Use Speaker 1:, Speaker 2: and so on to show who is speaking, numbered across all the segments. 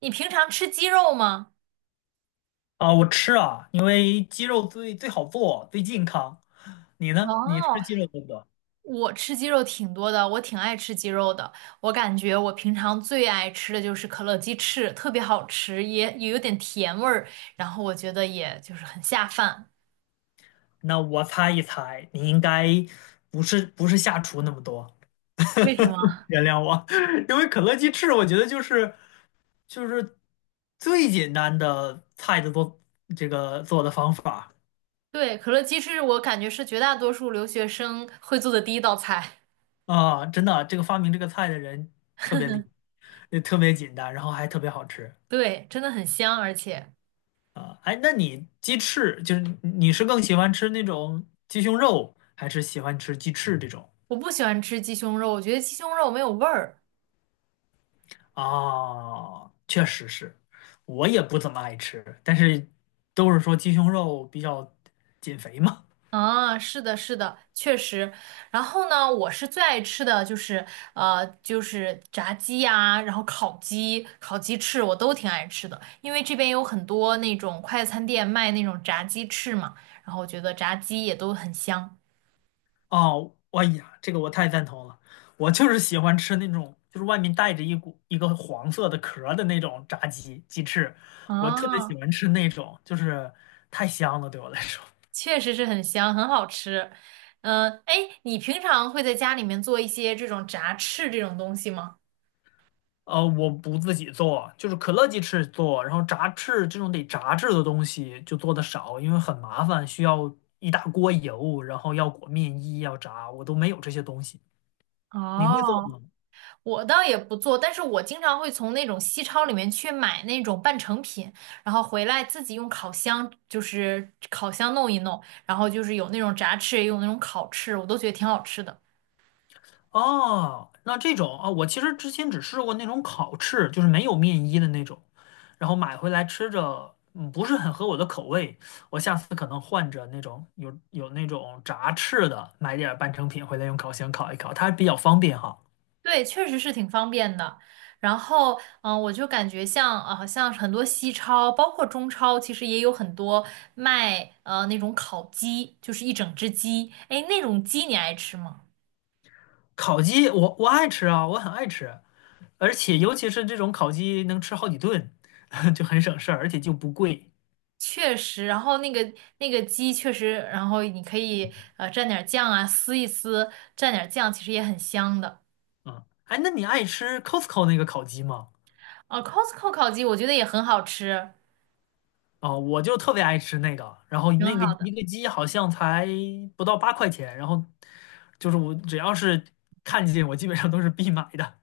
Speaker 1: 你平常吃鸡肉吗？
Speaker 2: 啊，我吃啊，因为鸡肉最好做，最健康。你呢？你吃
Speaker 1: 哦，
Speaker 2: 鸡肉多不多？
Speaker 1: 我吃鸡肉挺多的，我挺爱吃鸡肉的。我感觉我平常最爱吃的就是可乐鸡翅，特别好吃，也有点甜味儿，然后我觉得也就是很下饭。
Speaker 2: 那我猜一猜，你应该不是下厨那么多，
Speaker 1: 为什么？
Speaker 2: 原谅我，因为可乐鸡翅，我觉得就是最简单的菜的做这个做的方法。
Speaker 1: 对，可乐鸡翅我感觉是绝大多数留学生会做的第一道菜。
Speaker 2: 啊，真的，这个发明这个菜的人特别厉害，也特别简单，然后还特别好吃。
Speaker 1: 对，真的很香，而且
Speaker 2: 啊，哎，那你鸡翅就是你是更喜欢吃那种鸡胸肉，还是喜欢吃鸡翅这种？
Speaker 1: 我不喜欢吃鸡胸肉，我觉得鸡胸肉没有味儿。
Speaker 2: 啊，确实是，我也不怎么爱吃，但是都是说鸡胸肉比较减肥嘛。
Speaker 1: 啊，是的，是的，确实。然后呢，我是最爱吃的就是就是炸鸡呀、然后烤鸡、烤鸡翅，我都挺爱吃的。因为这边有很多那种快餐店卖那种炸鸡翅嘛，然后我觉得炸鸡也都很香。
Speaker 2: 哦，哎呀，这个我太赞同了，我就是喜欢吃那种就是外面带着一股一个黄色的壳儿的那种炸鸡鸡翅，我特别喜
Speaker 1: 啊，
Speaker 2: 欢吃那种，就是太香了，对我来说。
Speaker 1: 确实是很香，很好吃。嗯，哎，你平常会在家里面做一些这种炸翅这种东西吗？
Speaker 2: 我不自己做，就是可乐鸡翅做，然后炸翅这种得炸制的东西就做的少，因为很麻烦，需要一大锅油，然后要裹面衣，要炸，我都没有这些东西。你会做
Speaker 1: 哦，
Speaker 2: 吗？
Speaker 1: 我倒也不做，但是我经常会从那种西超里面去买那种半成品，然后回来自己用烤箱，就是烤箱弄一弄，然后就是有那种炸翅，也有那种烤翅，我都觉得挺好吃的。
Speaker 2: 哦，那这种啊，我其实之前只试过那种烤翅，就是没有面衣的那种，然后买回来吃着，不是很合我的口味。我下次可能换着那种有那种炸翅的，买点儿半成品回来用烤箱烤一烤，它比较方便哈。
Speaker 1: 对，确实是挺方便的。然后，我就感觉像很多西超，包括中超，其实也有很多卖那种烤鸡，就是一整只鸡。哎，那种鸡你爱吃吗？
Speaker 2: 烤鸡我爱吃啊，我很爱吃，而且尤其是这种烤鸡能吃好几顿，就很省事儿，而且就不贵
Speaker 1: 确实，然后那个鸡确实，然后你可以蘸点儿酱啊，撕一撕，蘸点儿酱，其实也很香的。
Speaker 2: 啊。哎，那你爱吃 Costco 那个烤鸡吗？
Speaker 1: 哦，Costco 烤鸡我觉得也很好吃，
Speaker 2: 啊，我就特别爱吃那个，然后
Speaker 1: 挺
Speaker 2: 那个
Speaker 1: 好的。
Speaker 2: 一个鸡好像才不到8块钱，然后就是我只要是看见我基本上都是必买的。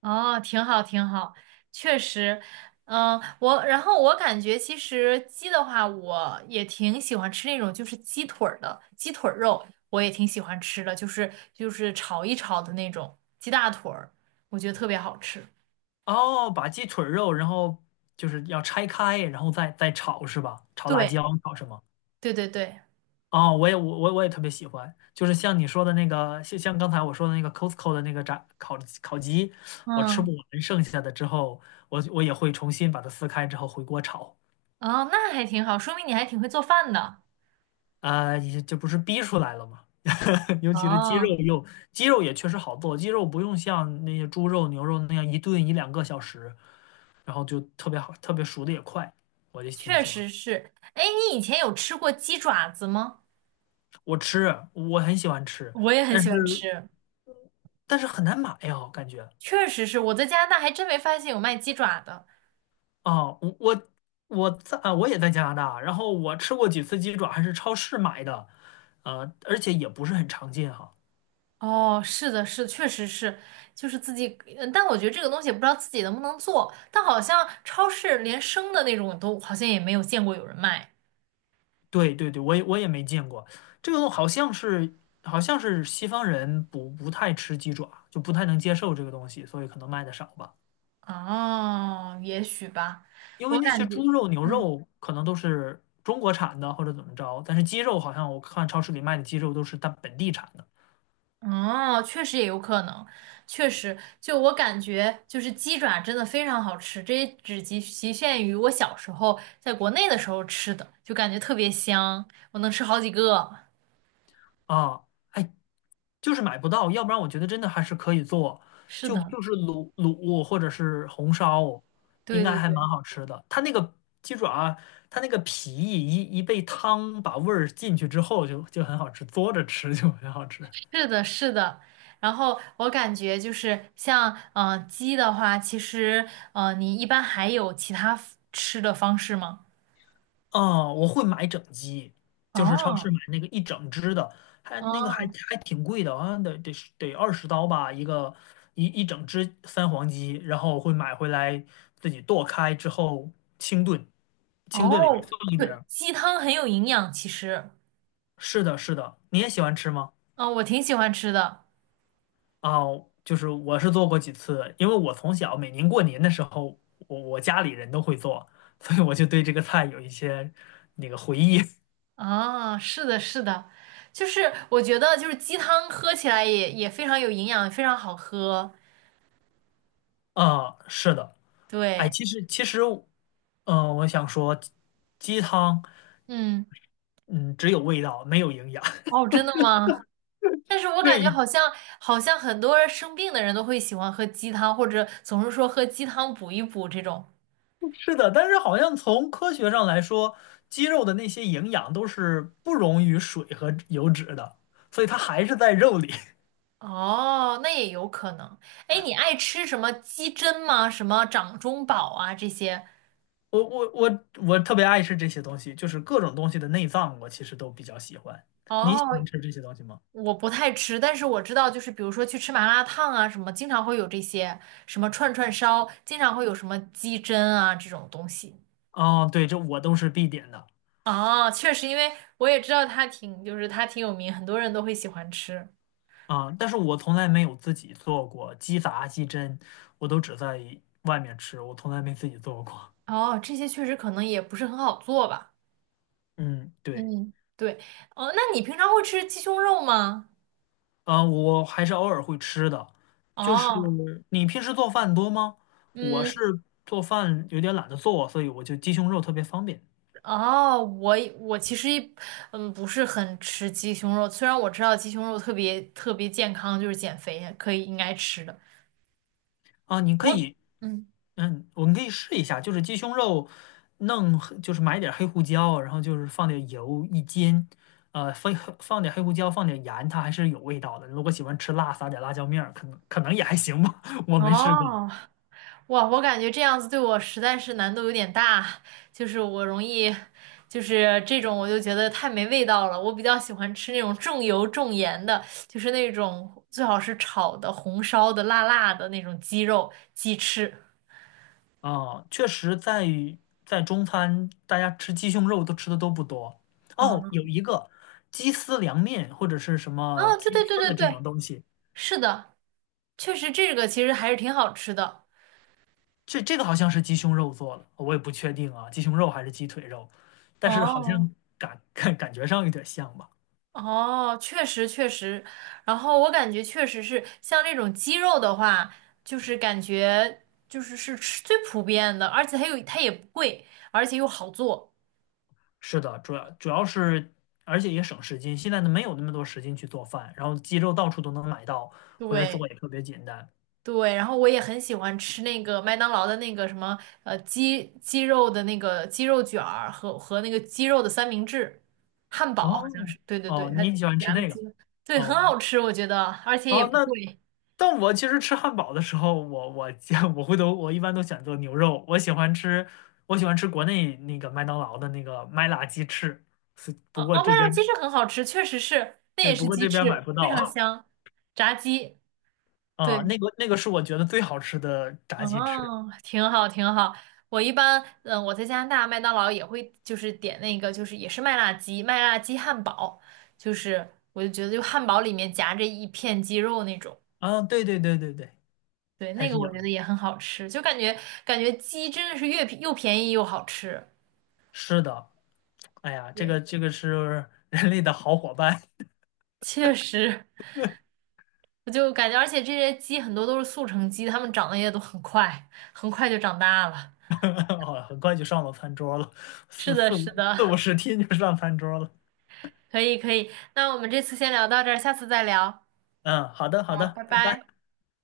Speaker 1: 哦，挺好，挺好，确实，嗯，我然后我感觉其实鸡的话，我也挺喜欢吃那种就是鸡腿儿的鸡腿儿肉，我也挺喜欢吃的，就是炒一炒的那种鸡大腿儿，我觉得特别好吃。
Speaker 2: 哦，把鸡腿肉，然后就是要拆开，然后再炒是吧？炒辣
Speaker 1: 对，
Speaker 2: 椒，炒什么？
Speaker 1: 对对对，
Speaker 2: 哦，我也我也特别喜欢，就是像你说的那个，像刚才我说的那个 Costco 的那个烤鸡，我吃
Speaker 1: 嗯。
Speaker 2: 不完剩下的之后，我也会重新把它撕开之后回锅炒，
Speaker 1: 哦，那还挺好，说明你还挺会做饭的。
Speaker 2: 啊、也这不是逼出来了吗？尤其是
Speaker 1: 哦，
Speaker 2: 鸡肉也确实好做，鸡肉不用像那些猪肉、牛肉那样一炖一两个小时，然后就特别好，特别熟的也快，我就挺
Speaker 1: 确
Speaker 2: 喜欢。
Speaker 1: 实是。哎，你以前有吃过鸡爪子吗？
Speaker 2: 我吃，我很喜欢吃，
Speaker 1: 我也很
Speaker 2: 但
Speaker 1: 喜欢
Speaker 2: 是
Speaker 1: 吃，
Speaker 2: 很难买呀，感觉。
Speaker 1: 确实是。我在加拿大还真没发现有卖鸡爪的。
Speaker 2: 啊，我也在加拿大，然后我吃过几次鸡爪，还是超市买的，而且也不是很常见哈。
Speaker 1: 哦，是的，是，确实是，就是自己，但我觉得这个东西也不知道自己能不能做，但好像超市连生的那种都好像也没有见过有人卖。
Speaker 2: 对对对，我也没见过，这个东好像是西方人不太吃鸡爪，就不太能接受这个东西，所以可能卖的少吧。
Speaker 1: 哦，也许吧，
Speaker 2: 因
Speaker 1: 我
Speaker 2: 为那些
Speaker 1: 感觉。
Speaker 2: 猪肉、牛
Speaker 1: 嗯。
Speaker 2: 肉可能都是中国产的或者怎么着，但是鸡肉好像我看超市里卖的鸡肉都是它本地产的
Speaker 1: 哦，确实也有可能，确实，就我感觉，就是鸡爪真的非常好吃，这也只局限于我小时候在国内的时候吃的，就感觉特别香，我能吃好几个。
Speaker 2: 啊。哎，就是买不到，要不然我觉得真的还是可以做，
Speaker 1: 是
Speaker 2: 就
Speaker 1: 的，
Speaker 2: 就是卤卤或者是红烧，应
Speaker 1: 对
Speaker 2: 该
Speaker 1: 对
Speaker 2: 还
Speaker 1: 对，
Speaker 2: 蛮好吃的。它那个鸡爪，它那个皮一被汤把味儿进去之后就，就很好吃，嘬着吃就很好吃。
Speaker 1: 是的，是的。然后我感觉就是像鸡的话，其实你一般还有其他 吃的方式吗？
Speaker 2: 哦，我会买整鸡，就是超市
Speaker 1: 哦
Speaker 2: 买那个一整只的，还那个还
Speaker 1: 哦
Speaker 2: 还挺贵的，好像得20刀吧，一个一整只三黄鸡，然后我会买回来自己剁开之后清炖，清炖里边
Speaker 1: 哦，
Speaker 2: 放一
Speaker 1: 对，
Speaker 2: 点。
Speaker 1: 鸡汤很有营养，其实，
Speaker 2: 是的，是的，你也喜欢吃吗？
Speaker 1: 嗯、我挺喜欢吃的。
Speaker 2: 啊，就是我是做过几次，因为我从小每年过年的时候，我家里人都会做，所以我就对这个菜有一些那个回忆。
Speaker 1: 啊，是的，是的，就是我觉得就是鸡汤喝起来也非常有营养，非常好喝。
Speaker 2: 啊，是的，哎，
Speaker 1: 对，
Speaker 2: 其实，我想说，鸡汤，
Speaker 1: 嗯，
Speaker 2: 嗯，只有味道，没有营养。
Speaker 1: 哦，真的吗？但是我感觉
Speaker 2: 对，
Speaker 1: 好像好像很多人生病的人都会喜欢喝鸡汤，或者总是说喝鸡汤补一补这种。
Speaker 2: 是的，但是好像从科学上来说，鸡肉的那些营养都是不溶于水和油脂的，所以它还是在肉里。
Speaker 1: 哦，那也有可能。哎，你爱吃什么鸡胗吗？什么掌中宝啊这些？
Speaker 2: 我特别爱吃这些东西，就是各种东西的内脏，我其实都比较喜欢。你喜
Speaker 1: 哦，
Speaker 2: 欢吃这些东西吗？
Speaker 1: 我不太吃，但是我知道，就是比如说去吃麻辣烫啊，什么经常会有这些，什么串串烧，经常会有什么鸡胗啊这种东西。
Speaker 2: 哦，对，这我都是必点的
Speaker 1: 哦，确实，因为我也知道它挺，就是它挺有名，很多人都会喜欢吃。
Speaker 2: 啊，但是我从来没有自己做过鸡杂、鸡胗，我都只在外面吃，我从来没自己做过。
Speaker 1: 哦，这些确实可能也不是很好做吧。
Speaker 2: 嗯，对，
Speaker 1: 嗯，对。哦，那你平常会吃鸡胸肉吗？
Speaker 2: 啊，我还是偶尔会吃的。就是
Speaker 1: 哦，
Speaker 2: 你平时做饭多吗？我是
Speaker 1: 嗯，
Speaker 2: 做饭有点懒得做，所以我就鸡胸肉特别方便。
Speaker 1: 哦，我其实不是很吃鸡胸肉，虽然我知道鸡胸肉特别特别健康，就是减肥可以应该吃的。
Speaker 2: 啊，你可
Speaker 1: 我
Speaker 2: 以，
Speaker 1: 嗯，
Speaker 2: 嗯，我们可以试一下，就是鸡胸肉弄黑就是买点儿黑胡椒，然后就是放点油一煎，呃，放放点黑胡椒，放点盐，它还是有味道的。如果喜欢吃辣，撒点辣椒面儿，可能也还行吧，我没试过。
Speaker 1: 哦，哇，我感觉这样子对我实在是难度有点大，就是我容易，就是这种我就觉得太没味道了。我比较喜欢吃那种重油重盐的，就是那种最好是炒的、红烧的、辣辣的那种鸡肉、鸡翅。
Speaker 2: 啊，确实在于在中餐，大家吃鸡胸肉都吃的都不多。哦，有
Speaker 1: 嗯，
Speaker 2: 一个鸡丝凉面或者是什么
Speaker 1: 哦，对
Speaker 2: 鸡
Speaker 1: 对
Speaker 2: 丝
Speaker 1: 对对
Speaker 2: 的这
Speaker 1: 对，
Speaker 2: 种东西，
Speaker 1: 是的，确实这个其实还是挺好吃的。
Speaker 2: 这个好像是鸡胸肉做的，我也不确定啊，鸡胸肉还是鸡腿肉，但是好
Speaker 1: 哦。
Speaker 2: 像感觉上有点像吧。
Speaker 1: 哦，确实确实，然后我感觉确实是像这种鸡肉的话，就是感觉就是是吃最普遍的，而且它也不贵，而且又好做。
Speaker 2: 是的，主要是，而且也省时间，现在呢没有那么多时间去做饭，然后鸡肉到处都能买到，回来做
Speaker 1: 对
Speaker 2: 也特别简单。
Speaker 1: 对，然后我也很喜欢吃那个麦当劳的那个什么呃鸡肉的那个鸡肉卷儿和那个鸡肉的三明治，汉堡好像
Speaker 2: 哦
Speaker 1: 是，对对对，
Speaker 2: 哦，
Speaker 1: 它
Speaker 2: 你喜欢吃
Speaker 1: 夹的
Speaker 2: 那
Speaker 1: 鸡
Speaker 2: 个？
Speaker 1: 肉对，很
Speaker 2: 哦
Speaker 1: 好吃，我觉得，而且也
Speaker 2: 哦，
Speaker 1: 不
Speaker 2: 那
Speaker 1: 贵。
Speaker 2: 但我其实吃汉堡的时候，我我 我回头我一般都选择牛肉，我喜欢吃国内那个麦当劳的那个麦辣鸡翅，是
Speaker 1: 哦，
Speaker 2: 不过
Speaker 1: 哦麦
Speaker 2: 这
Speaker 1: 辣鸡
Speaker 2: 边。
Speaker 1: 翅很好吃，确实是，那
Speaker 2: 对，
Speaker 1: 也
Speaker 2: 不
Speaker 1: 是
Speaker 2: 过
Speaker 1: 鸡
Speaker 2: 这边买
Speaker 1: 翅，
Speaker 2: 不
Speaker 1: 非
Speaker 2: 到
Speaker 1: 常 香，炸鸡，对，
Speaker 2: 啊。那个是我觉得最好吃的炸鸡翅
Speaker 1: 哦，挺好，挺好。我一般，嗯，我在加拿大麦当劳也会就是点那个，就是也是麦辣鸡，麦辣鸡汉堡，就是我就觉得就汉堡里面夹着一片鸡肉那种，
Speaker 2: 啊，对对对对对，
Speaker 1: 对，
Speaker 2: 还
Speaker 1: 那
Speaker 2: 是
Speaker 1: 个
Speaker 2: 有
Speaker 1: 我觉
Speaker 2: 的。
Speaker 1: 得也很好吃，就感觉感觉鸡真的是越便又便宜又好吃，
Speaker 2: 是的，哎呀，这
Speaker 1: 对，
Speaker 2: 个这个是 人类的好伙伴，
Speaker 1: 确实，我就感觉，而且这些鸡很多都是速成鸡，它们长得也都很快，很快就长大了。
Speaker 2: 哦，很快就上了餐桌了，
Speaker 1: 是
Speaker 2: 四
Speaker 1: 的，
Speaker 2: 四
Speaker 1: 是
Speaker 2: 五四五
Speaker 1: 的，
Speaker 2: 十天就上餐桌了。
Speaker 1: 可以，可以。那我们这次先聊到这儿，下次再聊。
Speaker 2: 嗯，好的好
Speaker 1: 好，
Speaker 2: 的，
Speaker 1: 拜
Speaker 2: 拜
Speaker 1: 拜。
Speaker 2: 拜。